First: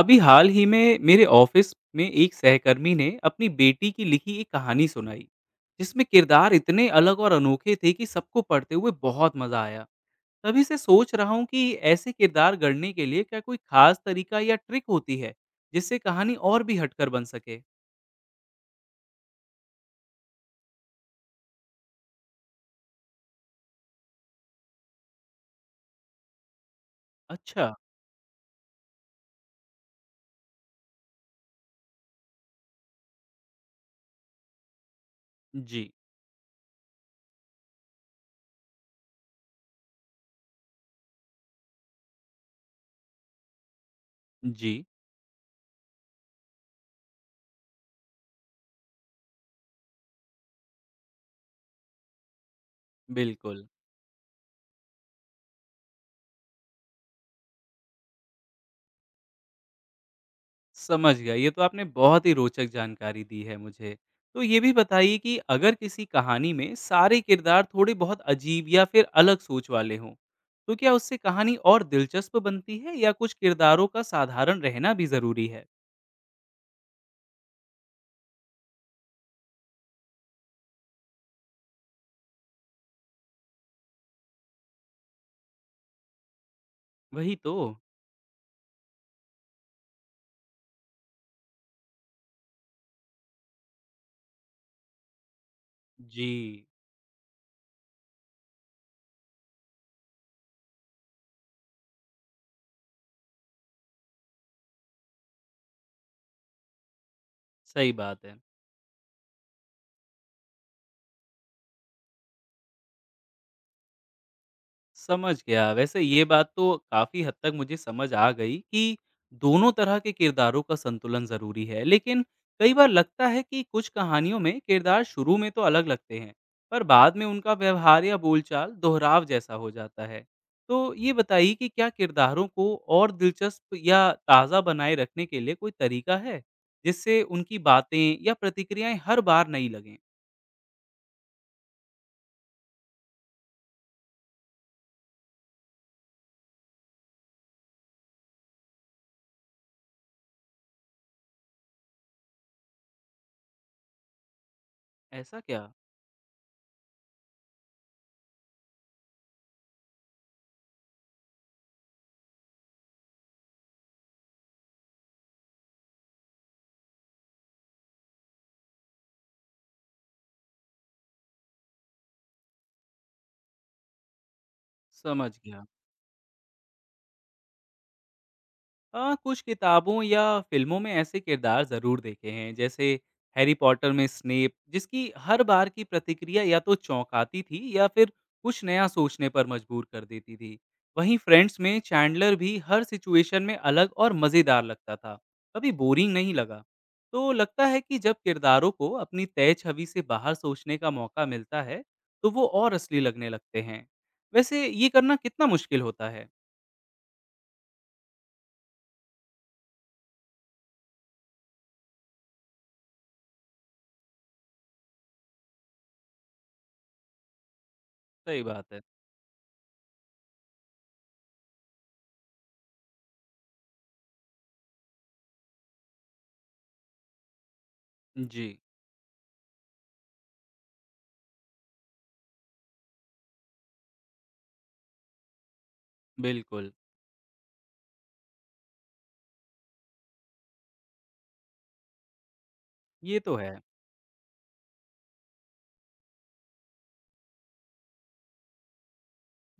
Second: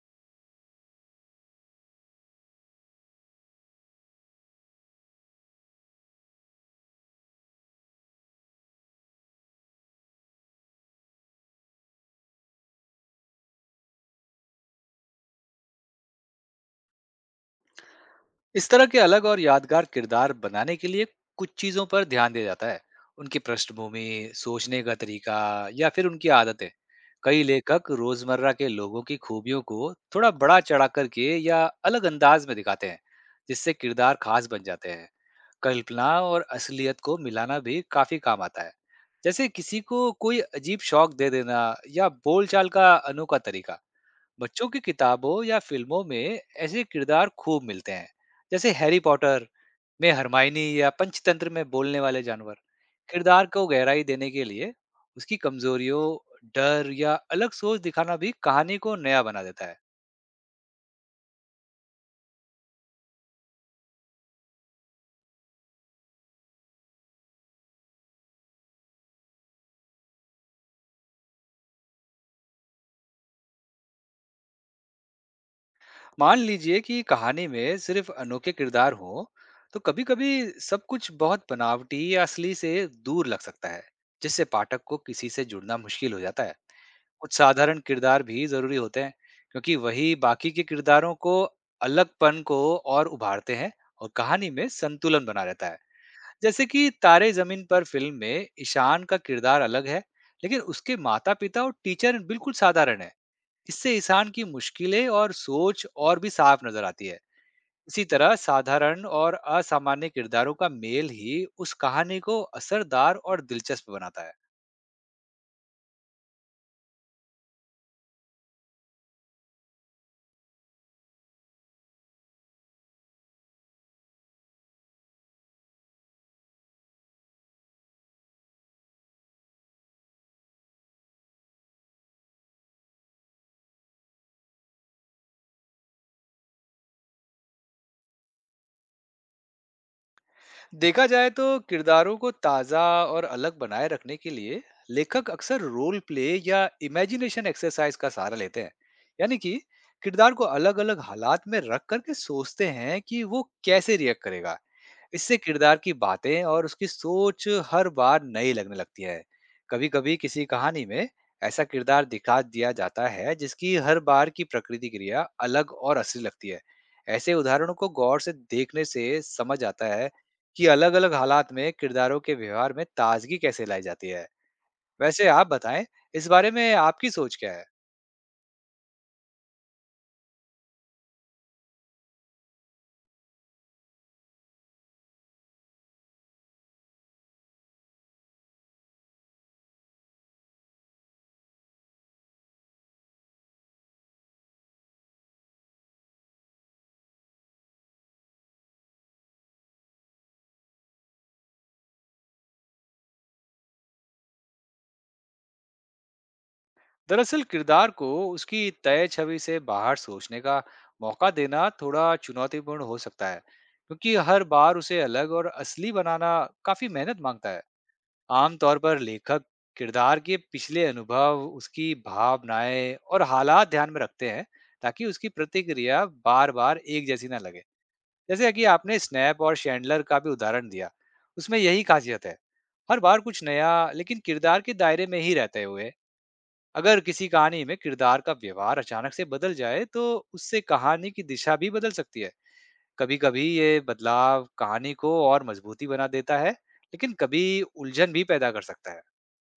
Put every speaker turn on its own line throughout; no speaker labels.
अभी हाल ही में मेरे ऑफिस में एक सहकर्मी ने अपनी बेटी की लिखी एक कहानी सुनाई जिसमें किरदार इतने अलग और अनोखे थे कि सबको पढ़ते हुए बहुत मजा आया। तभी से सोच रहा हूँ कि ऐसे किरदार गढ़ने के लिए क्या कोई खास तरीका या ट्रिक होती है जिससे कहानी और भी हटकर बन सके।
इस तरह के अलग और यादगार किरदार बनाने के लिए कुछ चीजों पर ध्यान दिया जाता है। उनकी पृष्ठभूमि, सोचने का तरीका या फिर उनकी आदतें। कई
अच्छा।
लेखक रोजमर्रा के लोगों की खूबियों को थोड़ा बड़ा चढ़ा करके या अलग अंदाज में दिखाते हैं, जिससे किरदार खास बन जाते हैं।
जी।
कल्पना और असलियत को मिलाना भी काफी काम आता है, जैसे किसी को कोई अजीब शौक दे देना या बोलचाल का अनोखा तरीका। बच्चों
जी।
की किताबों या फिल्मों में ऐसे किरदार खूब मिलते हैं, जैसे हैरी पॉटर में हरमाइनी या पंचतंत्र में बोलने वाले जानवर। किरदार
बिल्कुल।
को गहराई देने के लिए उसकी कमजोरियों, डर या अलग सोच दिखाना भी कहानी को नया बना देता है।
समझ गया। ये तो आपने बहुत ही रोचक जानकारी दी है मुझे। तो ये भी बताइए कि अगर किसी कहानी में सारे किरदार थोड़े बहुत अजीब या फिर अलग सोच वाले हों, तो क्या उससे कहानी और दिलचस्प बनती है या कुछ किरदारों का साधारण रहना भी ज़रूरी है?
मान लीजिए कि कहानी में सिर्फ अनोखे किरदार हो, तो कभी कभी सब कुछ बहुत बनावटी या असली से दूर लग सकता है, जिससे पाठक को किसी से जुड़ना मुश्किल हो जाता है। कुछ
वही तो।
साधारण किरदार भी ज़रूरी होते हैं, क्योंकि वही बाकी के किरदारों को, अलगपन को और उभारते हैं और कहानी में संतुलन बना रहता है।
जी।
जैसे कि तारे ज़मीन पर फ़िल्म में ईशान का किरदार अलग है, लेकिन उसके माता-पिता और टीचर बिल्कुल साधारण हैं। इससे ईशान की मुश्किलें और सोच और भी साफ नज़र आती है।
सही
इसी
बात
तरह
है।
साधारण और असामान्य किरदारों का मेल ही उस कहानी को असरदार और दिलचस्प बनाता है।
समझ गया। वैसे ये बात तो काफ़ी हद तक मुझे समझ आ गई कि दोनों तरह के किरदारों का संतुलन ज़रूरी है। लेकिन कई बार लगता है कि कुछ कहानियों में किरदार शुरू में तो अलग लगते हैं, पर बाद में उनका व्यवहार या बोलचाल दोहराव जैसा हो जाता है। तो ये बताइए कि क्या किरदारों को और दिलचस्प या ताज़ा बनाए रखने के लिए कोई तरीका है, जिससे उनकी बातें या प्रतिक्रियाएँ हर बार नई लगें?
देखा जाए तो किरदारों को ताज़ा और अलग बनाए रखने के लिए लेखक अक्सर रोल प्ले या इमेजिनेशन एक्सरसाइज का सहारा लेते हैं। यानी कि किरदार को अलग अलग हालात में रख करके सोचते हैं कि वो कैसे रिएक्ट करेगा। इससे
ऐसा क्या?
किरदार की बातें और उसकी सोच हर बार नई लगने लगती है। कभी कभी किसी कहानी में ऐसा किरदार दिखा दिया जाता है जिसकी हर बार की प्रकृति क्रिया अलग और असली लगती है। ऐसे उदाहरणों को गौर से देखने से समझ आता है कि अलग अलग हालात में किरदारों के व्यवहार में ताजगी कैसे लाई जाती है। वैसे
समझ
आप
गया।
बताएं, इस बारे में आपकी सोच क्या है।
कुछ किताबों या फ़िल्मों में ऐसे किरदार ज़रूर देखे हैं, जैसे हैरी पॉटर में स्नेप, जिसकी हर बार की प्रतिक्रिया या तो चौंकाती थी या फिर कुछ नया सोचने पर मजबूर कर देती थी। वहीं फ्रेंड्स में चैंडलर भी हर सिचुएशन में अलग और मज़ेदार लगता था, कभी बोरिंग नहीं लगा। तो लगता है कि जब किरदारों को अपनी तय छवि से बाहर सोचने का मौका मिलता है, तो वो और असली लगने लगते हैं। वैसे ये करना कितना मुश्किल होता है?
दरअसल किरदार को उसकी तय छवि से बाहर सोचने का मौका देना थोड़ा चुनौतीपूर्ण हो सकता है, क्योंकि हर बार उसे अलग और असली बनाना काफी मेहनत मांगता है।
सही बात
आमतौर
है।
पर लेखक किरदार के पिछले अनुभव, उसकी भावनाएं और हालात ध्यान में रखते हैं, ताकि उसकी प्रतिक्रिया बार बार एक जैसी ना लगे।
जी।
जैसे कि आपने स्नैप और शैंडलर का भी उदाहरण दिया, उसमें यही खासियत है, हर बार कुछ नया लेकिन किरदार के दायरे में ही रहते हुए।
बिल्कुल।
अगर किसी कहानी में किरदार का व्यवहार अचानक से बदल जाए तो उससे कहानी की दिशा भी बदल सकती है। कभी
ये तो
कभी
है।
ये बदलाव कहानी को और मजबूती बना देता है, लेकिन कभी उलझन भी पैदा कर सकता है।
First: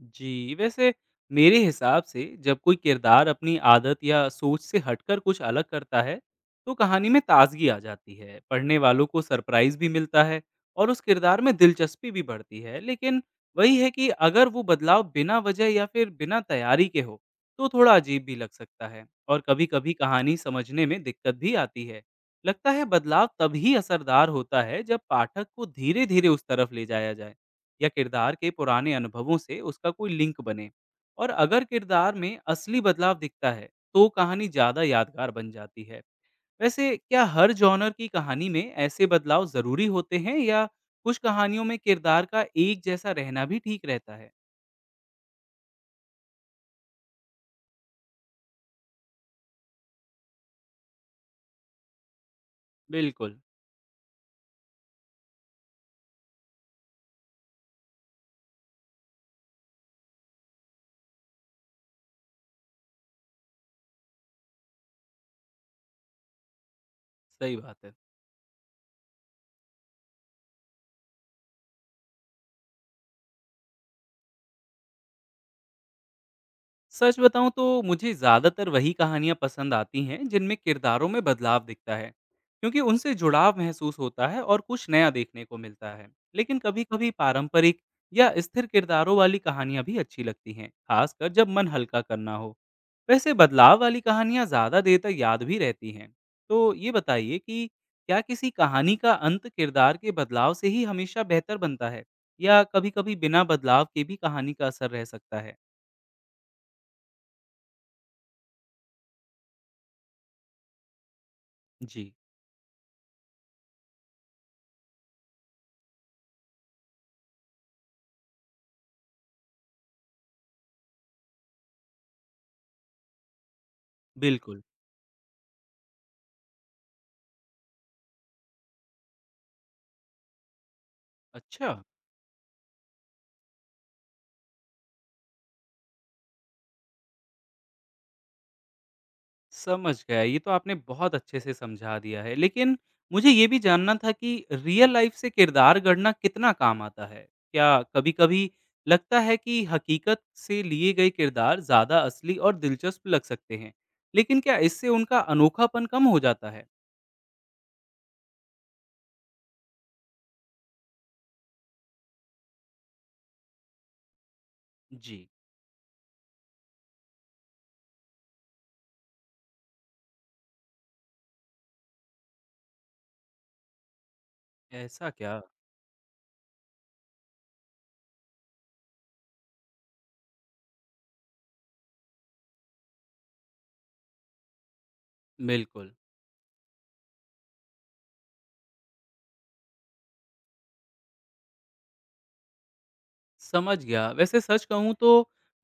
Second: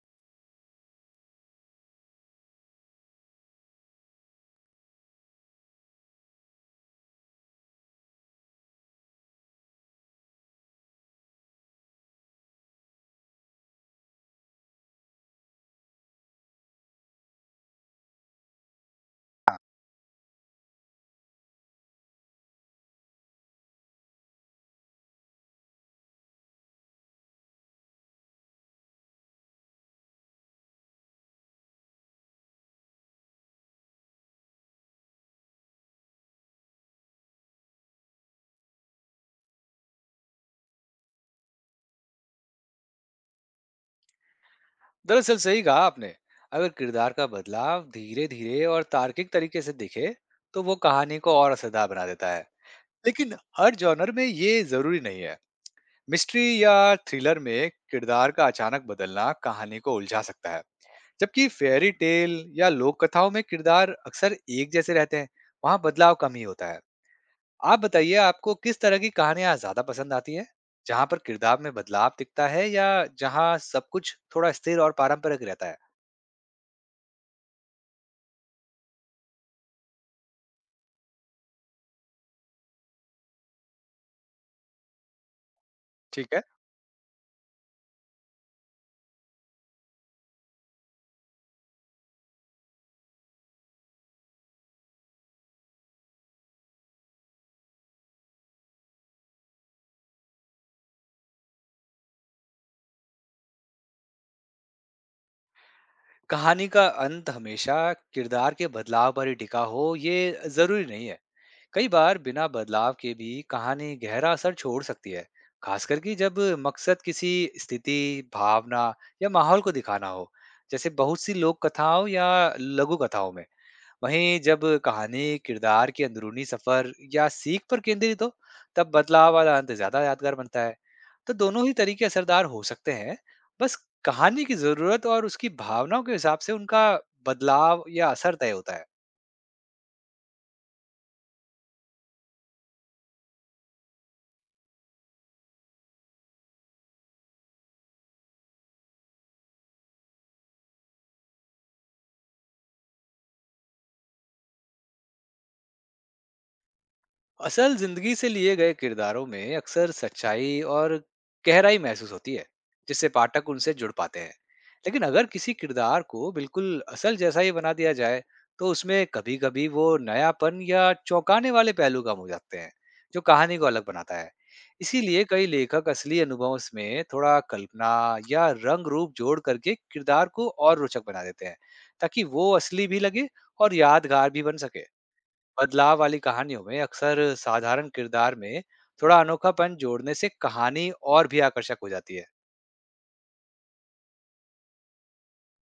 जी, वैसे मेरे हिसाब से जब कोई किरदार अपनी आदत या सोच से हटकर कुछ अलग करता है, तो कहानी में ताज़गी आ जाती है। पढ़ने वालों को सरप्राइज़ भी मिलता है और उस किरदार में दिलचस्पी भी बढ़ती है। लेकिन वही है कि अगर वो बदलाव बिना वजह या फिर बिना तैयारी के हो, तो थोड़ा अजीब भी लग सकता है और कभी-कभी कहानी समझने में दिक्कत भी आती है। लगता है बदलाव तभी असरदार होता है जब पाठक को धीरे-धीरे उस तरफ ले जाया जाए। या किरदार के पुराने अनुभवों से उसका कोई लिंक बने। और अगर किरदार में असली बदलाव दिखता है तो कहानी ज़्यादा यादगार बन जाती है। वैसे क्या हर जॉनर की कहानी में ऐसे बदलाव ज़रूरी होते हैं या कुछ कहानियों में किरदार का एक जैसा रहना भी ठीक रहता है?
दरअसल सही कहा आपने, अगर किरदार का बदलाव धीरे धीरे और तार्किक तरीके से दिखे तो वो कहानी को और असरदार बना देता है। लेकिन
बिल्कुल।
हर जॉनर में ये जरूरी नहीं है। मिस्ट्री या थ्रिलर में किरदार का अचानक बदलना कहानी को उलझा सकता है, जबकि फेयरी टेल या लोक कथाओं में किरदार अक्सर एक जैसे रहते हैं, वहां बदलाव कम ही होता है।
सही
आप
बात है।
बताइए, आपको किस तरह की कहानियां ज्यादा पसंद आती है, जहां पर किरदार में बदलाव दिखता है या जहां सब कुछ थोड़ा स्थिर और पारंपरिक रहता है।
सच बताऊं तो मुझे ज़्यादातर वही कहानियाँ पसंद आती हैं जिनमें किरदारों में बदलाव दिखता है क्योंकि उनसे जुड़ाव महसूस होता है और कुछ नया देखने को मिलता है।
ठीक है।
लेकिन कभी कभी पारंपरिक या स्थिर किरदारों वाली कहानियाँ भी अच्छी लगती हैं, खासकर जब मन हल्का करना हो। वैसे बदलाव वाली कहानियाँ ज़्यादा देर तक याद भी रहती हैं। तो ये बताइए कि क्या किसी कहानी का अंत किरदार के बदलाव से ही हमेशा बेहतर बनता है या कभी कभी बिना बदलाव के भी कहानी का असर रह सकता है?
कहानी का अंत हमेशा किरदार के बदलाव पर ही टिका हो, ये जरूरी नहीं है। कई
जी।
बार बिना बदलाव के भी कहानी गहरा असर छोड़ सकती है, खासकर कि जब मकसद किसी स्थिति, भावना या माहौल को दिखाना हो, जैसे बहुत सी लोक कथाओं या लघु कथाओं में। वहीं जब
बिल्कुल।
कहानी किरदार के अंदरूनी सफर या सीख पर केंद्रित हो, तब बदलाव वाला अंत ज्यादा यादगार बनता है। तो दोनों
अच्छा।
ही तरीके असरदार हो सकते हैं। बस कहानी की जरूरत और उसकी भावनाओं के हिसाब से उनका बदलाव या असर तय होता है।
समझ गया। ये तो आपने बहुत अच्छे से समझा दिया है। लेकिन मुझे ये भी जानना था कि रियल लाइफ़ से किरदार गढ़ना कितना काम आता है? क्या कभी-कभी लगता है कि हकीकत से लिए गए किरदार ज़्यादा असली और दिलचस्प लग सकते हैं, लेकिन क्या इससे उनका अनोखापन कम हो जाता है?
असल जिंदगी से लिए गए किरदारों में अक्सर सच्चाई और गहराई महसूस होती है, जिससे पाठक उनसे जुड़ पाते हैं। लेकिन अगर
जी।
किसी किरदार को बिल्कुल असल जैसा ही बना दिया जाए, तो उसमें कभी कभी वो नयापन या चौंकाने वाले पहलू कम हो जाते हैं जो कहानी को अलग बनाता है।
ऐसा
इसीलिए
क्या?
कई लेखक असली अनुभवों में थोड़ा कल्पना या रंग रूप जोड़ करके किरदार को और रोचक बना देते हैं, ताकि वो असली भी लगे और यादगार भी बन सके।
बिल्कुल।
बदलाव वाली कहानियों में अक्सर साधारण किरदार में थोड़ा अनोखापन जोड़ने से कहानी और भी आकर्षक हो जाती है।
समझ गया। वैसे सच कहूँ तो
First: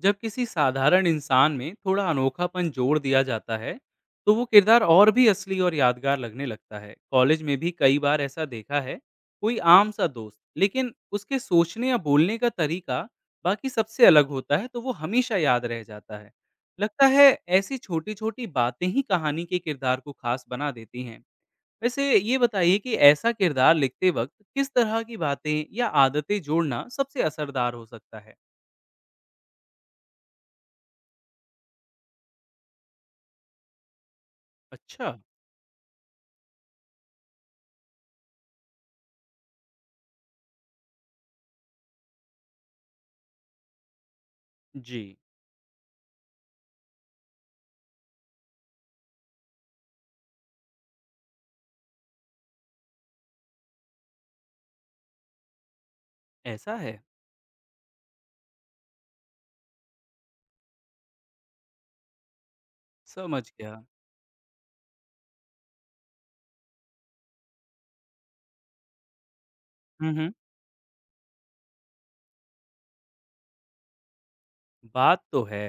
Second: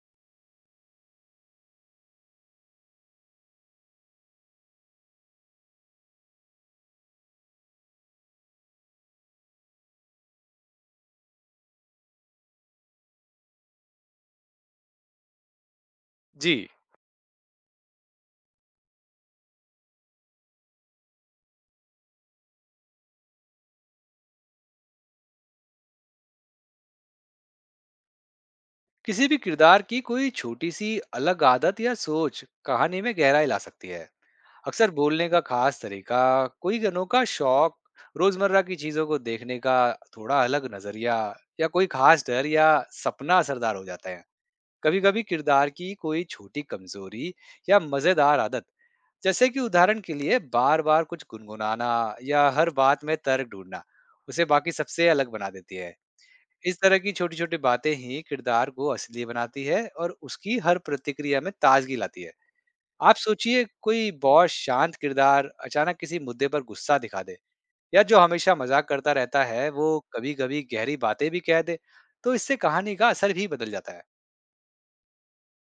जब किसी साधारण इंसान में थोड़ा अनोखापन जोड़ दिया जाता है, तो वो किरदार और भी असली और यादगार लगने लगता है। कॉलेज में भी कई बार ऐसा देखा है, कोई आम सा दोस्त, लेकिन उसके सोचने या बोलने का तरीका बाकी सबसे अलग होता है, तो वो हमेशा याद रह जाता है।
जी,
लगता है ऐसी छोटी-छोटी बातें ही कहानी के किरदार को खास बना देती हैं। वैसे ये बताइए कि ऐसा किरदार लिखते वक्त किस तरह की बातें या आदतें जोड़ना सबसे असरदार हो सकता है?
किसी भी किरदार की कोई छोटी सी अलग आदत या सोच कहानी में गहराई ला सकती है। अक्सर
अच्छा।
बोलने का खास तरीका, कोई अनोखा शौक, रोजमर्रा की चीजों को देखने का थोड़ा अलग नजरिया या कोई खास डर या सपना असरदार हो जाता है।
जी।
कभी कभी किरदार की कोई छोटी कमजोरी या मजेदार आदत, जैसे कि उदाहरण के लिए बार बार कुछ गुनगुनाना या हर बात में तर्क ढूंढना, उसे बाकी सबसे अलग बना देती है।
ऐसा
इस तरह
है।
की छोटी छोटी बातें ही किरदार को असली बनाती है और उसकी हर प्रतिक्रिया में ताजगी लाती है। आप
समझ
सोचिए,
गया।
कोई बहुत शांत किरदार अचानक किसी मुद्दे पर गुस्सा दिखा दे, या जो हमेशा मजाक करता रहता है वो
हम्म।
कभी कभी गहरी बातें भी कह दे, तो इससे कहानी का असर भी बदल जाता है।
बात तो है।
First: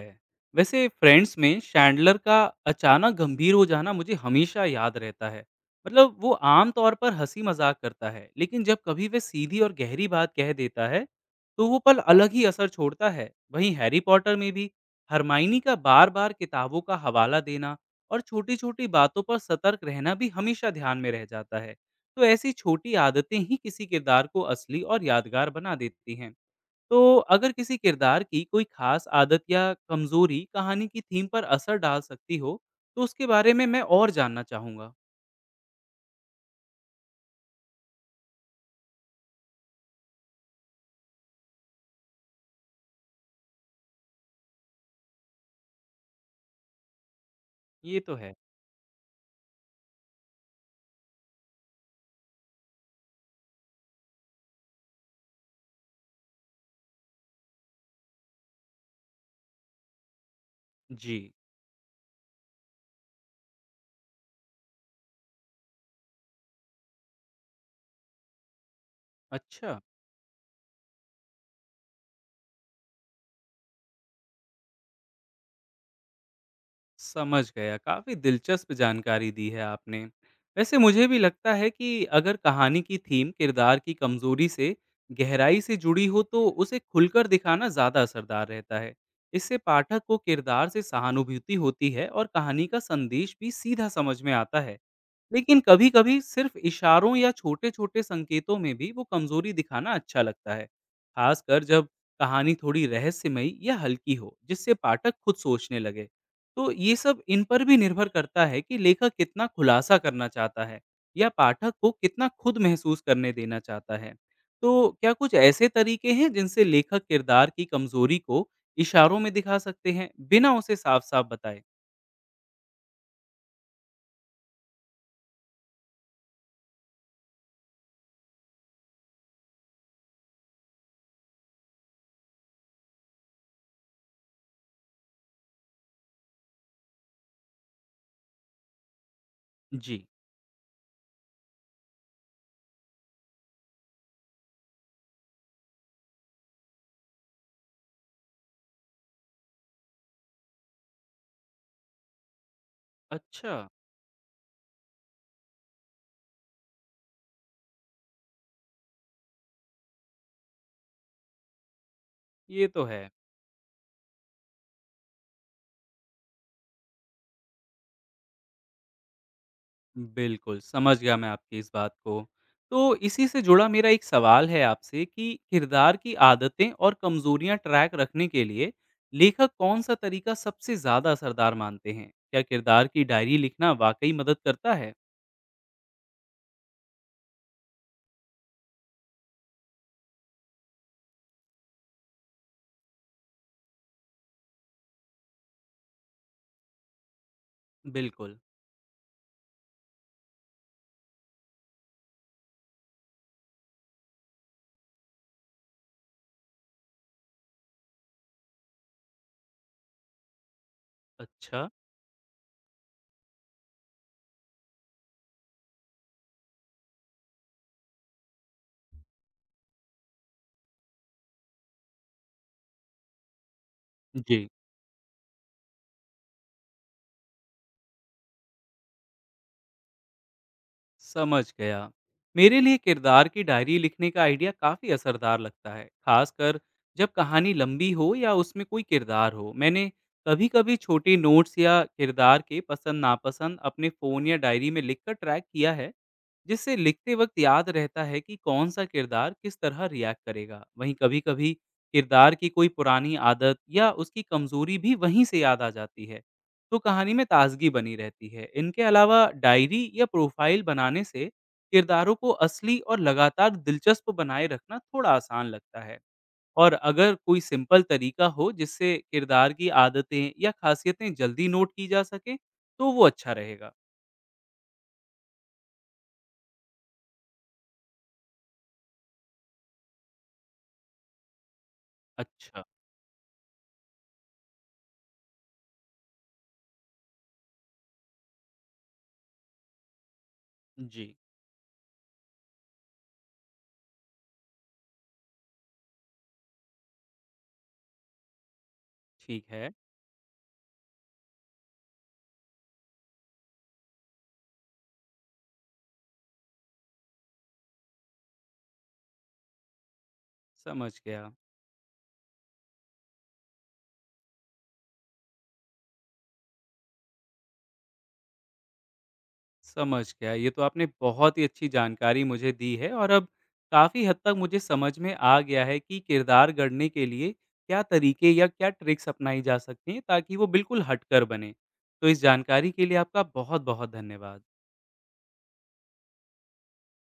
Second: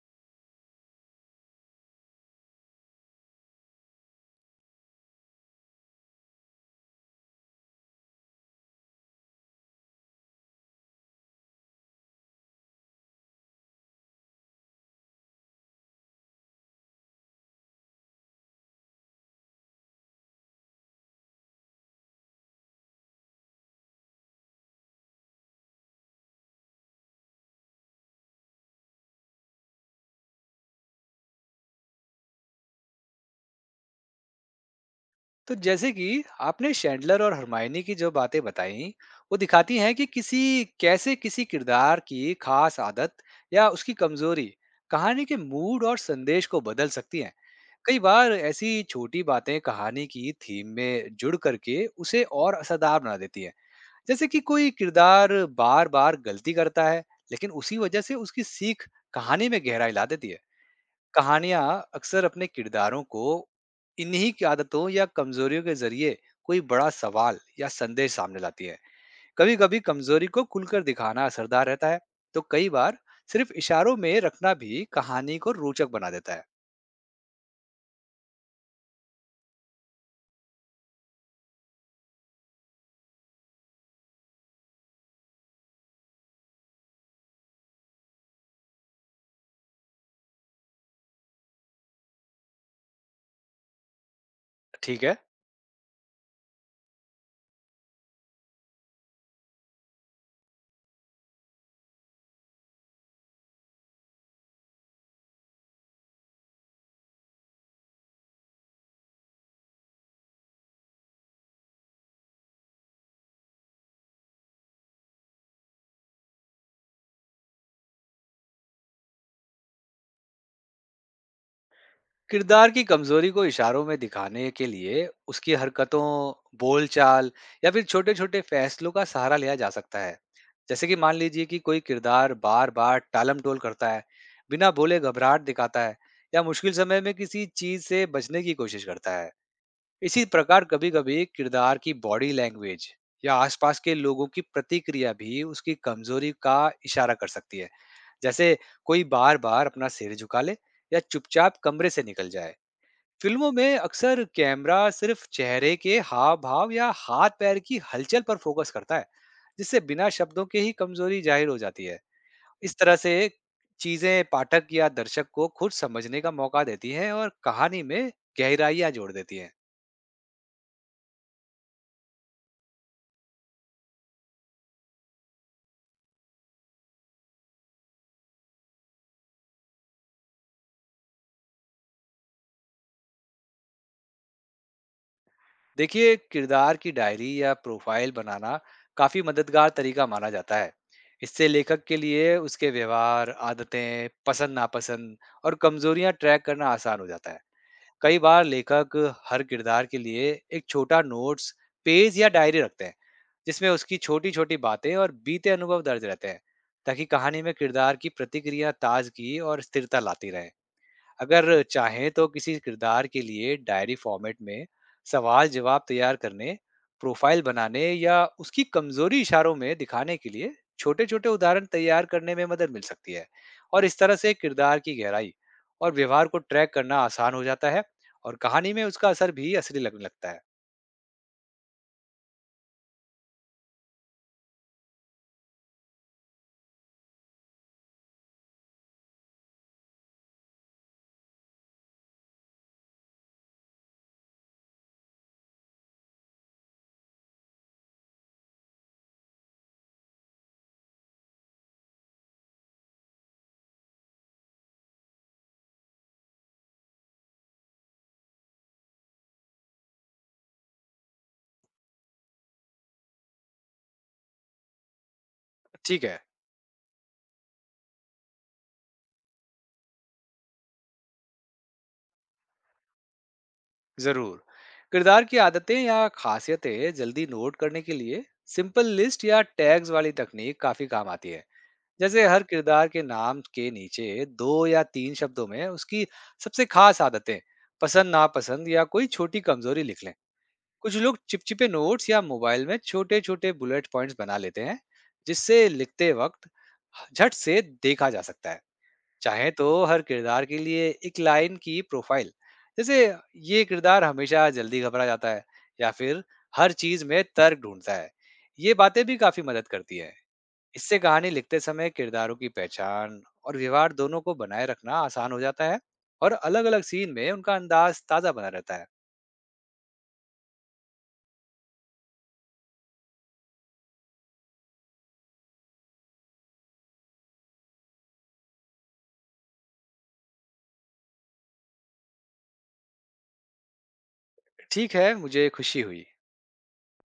वैसे फ्रेंड्स में शैंडलर का अचानक गंभीर हो जाना मुझे हमेशा याद रहता है। मतलब वो आम तौर पर हँसी-मज़ाक करता है, लेकिन जब कभी वह सीधी और गहरी बात कह देता है, तो वो पल अलग ही असर छोड़ता है। वहीं हैरी पॉटर में भी हरमाइनी का बार-बार किताबों का हवाला देना और छोटी-छोटी बातों पर सतर्क रहना भी हमेशा ध्यान में रह जाता है। तो ऐसी छोटी आदतें ही किसी किरदार को असली और यादगार बना देती हैं। तो अगर किसी किरदार की कोई खास आदत या कमजोरी कहानी की थीम पर असर डाल सकती हो, तो उसके बारे में मैं और जानना चाहूंगा।
तो जैसे कि आपने शैंडलर और हरमायनी की जो बातें बताई, वो दिखाती हैं कि किसी, कैसे किसी किरदार की खास आदत या उसकी कमजोरी कहानी के मूड और संदेश को बदल सकती हैं। कई
ये तो
बार
है।
ऐसी छोटी बातें कहानी की थीम में जुड़ करके उसे और असरदार बना देती हैं। जैसे कि कोई किरदार बार बार गलती करता है, लेकिन उसी वजह से उसकी सीख कहानी में गहराई ला देती है।
जी।
कहानियाँ अक्सर अपने किरदारों को इन्हीं की आदतों या कमजोरियों के जरिए कोई बड़ा सवाल या संदेश सामने लाती है। कभी
अच्छा।
कभी कमजोरी को खुलकर दिखाना असरदार रहता है, तो कई बार सिर्फ इशारों में रखना भी कहानी को रोचक बना देता है।
समझ गया। काफी दिलचस्प जानकारी दी है आपने। वैसे मुझे भी लगता है कि अगर कहानी की थीम किरदार की कमजोरी से गहराई से जुड़ी हो तो उसे खुलकर दिखाना ज्यादा असरदार रहता है। इससे पाठक को किरदार से सहानुभूति होती है और कहानी का संदेश भी सीधा समझ में आता है।
ठीक है।
लेकिन कभी-कभी सिर्फ इशारों या छोटे-छोटे संकेतों में भी वो कमजोरी दिखाना अच्छा लगता है, खासकर जब कहानी थोड़ी रहस्यमयी या हल्की हो, जिससे पाठक खुद सोचने लगे। तो ये सब इन पर भी निर्भर करता है कि लेखक कितना खुलासा करना चाहता है या पाठक को कितना खुद महसूस करने देना चाहता है। तो क्या कुछ ऐसे तरीके हैं जिनसे लेखक किरदार की कमजोरी को इशारों में दिखा सकते हैं, बिना उसे साफ-साफ बताए?
किरदार की कमजोरी को इशारों में दिखाने के लिए उसकी हरकतों, बोलचाल या फिर छोटे-छोटे फैसलों का सहारा लिया जा सकता है। जैसे कि मान लीजिए कि कोई किरदार बार-बार टालम-टोल करता है, बिना बोले घबराहट दिखाता है या मुश्किल समय में किसी चीज से बचने की कोशिश करता है।
जी।
इसी प्रकार कभी-कभी किरदार की बॉडी लैंग्वेज या आसपास के लोगों की प्रतिक्रिया भी उसकी कमजोरी का इशारा कर सकती है। जैसे कोई बार-बार अपना सिर झुका ले या चुपचाप कमरे से निकल जाए। फिल्मों
अच्छा।
में अक्सर कैमरा सिर्फ चेहरे के हाव भाव या हाथ पैर की हलचल पर फोकस करता है, जिससे बिना शब्दों के ही कमजोरी जाहिर हो जाती है।
ये
इस
तो
तरह
है।
से चीजें पाठक या दर्शक को खुद समझने का मौका देती हैं और कहानी में गहराइयां जोड़ देती हैं।
बिल्कुल, समझ गया मैं आपकी इस बात को। तो इसी से जुड़ा मेरा एक सवाल है आपसे कि किरदार की आदतें और कमज़ोरियाँ ट्रैक रखने के लिए लेखक कौन-सा तरीका सबसे ज़्यादा असरदार मानते हैं? क्या किरदार की डायरी लिखना वाक़ई मदद करता है?
देखिए, किरदार की डायरी या प्रोफाइल बनाना काफी मददगार तरीका माना जाता है। इससे लेखक के लिए उसके व्यवहार, आदतें, पसंद नापसंद और कमजोरियां ट्रैक करना आसान हो जाता है। कई
बिल्कुल।
बार लेखक हर किरदार के लिए एक छोटा नोट्स पेज या डायरी रखते हैं, जिसमें उसकी छोटी छोटी बातें और बीते अनुभव दर्ज रहते हैं, ताकि कहानी में किरदार की प्रतिक्रिया ताजगी और स्थिरता लाती रहे। अगर
अच्छा।
चाहें तो किसी किरदार के लिए डायरी फॉर्मेट में सवाल जवाब तैयार करने, प्रोफाइल बनाने या उसकी कमजोरी इशारों में दिखाने के लिए छोटे-छोटे उदाहरण तैयार करने में मदद मिल सकती है। और इस तरह से
जी।
किरदार की गहराई और व्यवहार को ट्रैक करना आसान हो जाता है और कहानी में उसका असर भी असली लगने लगता है।
समझ गया। मेरे लिए किरदार की डायरी लिखने का आइडिया काफ़ी असरदार लगता है, खासकर जब कहानी लंबी हो या उसमें कोई किरदार हो। मैंने कभी कभी छोटे नोट्स या किरदार के पसंद नापसंद अपने फ़ोन या डायरी में लिखकर ट्रैक किया है, जिससे लिखते वक्त याद रहता है कि कौन सा किरदार किस तरह रिएक्ट करेगा। वहीं कभी-कभी किरदार की कोई पुरानी आदत या उसकी कमज़ोरी भी वहीं से याद आ जाती है, तो कहानी में ताज़गी बनी रहती है। इनके अलावा डायरी या प्रोफ़ाइल बनाने से किरदारों को असली और लगातार दिलचस्प बनाए रखना थोड़ा आसान लगता है।
ठीक है,
और अगर कोई सिंपल तरीका हो जिससे किरदार की आदतें या ख़ासियतें जल्दी नोट की जा सकें, तो वो अच्छा रहेगा।
ज़रूर। किरदार की आदतें या खासियतें जल्दी नोट करने के लिए सिंपल लिस्ट या टैग्स वाली तकनीक काफ़ी काम आती है। जैसे हर
अच्छा।
किरदार के नाम के नीचे 2 या 3 शब्दों में उसकी सबसे खास आदतें, पसंद नापसंद या कोई छोटी कमजोरी लिख लें। कुछ
जी।
लोग चिपचिपे नोट्स या मोबाइल में छोटे छोटे बुलेट पॉइंट्स बना लेते हैं, जिससे लिखते वक्त झट से देखा जा सकता है।
ठीक
चाहे तो
है।
हर किरदार के लिए एक लाइन की प्रोफाइल, जैसे ये किरदार हमेशा जल्दी घबरा जाता है या फिर हर चीज में तर्क ढूंढता है, ये बातें भी काफी मदद करती है।
समझ
इससे कहानी
गया,
लिखते समय किरदारों की पहचान और व्यवहार दोनों को बनाए रखना आसान हो जाता है और अलग अलग सीन में उनका अंदाज ताज़ा बना रहता है।
समझ गया। ये तो आपने बहुत ही अच्छी जानकारी मुझे दी है और अब काफ़ी हद तक मुझे समझ में आ गया है कि किरदार गढ़ने के लिए क्या तरीके या क्या ट्रिक्स अपनाई जा सकती हैं ताकि वो बिल्कुल हटकर बने। तो इस जानकारी के लिए आपका बहुत-बहुत धन्यवाद।
ठीक है, मुझे खुशी हुई।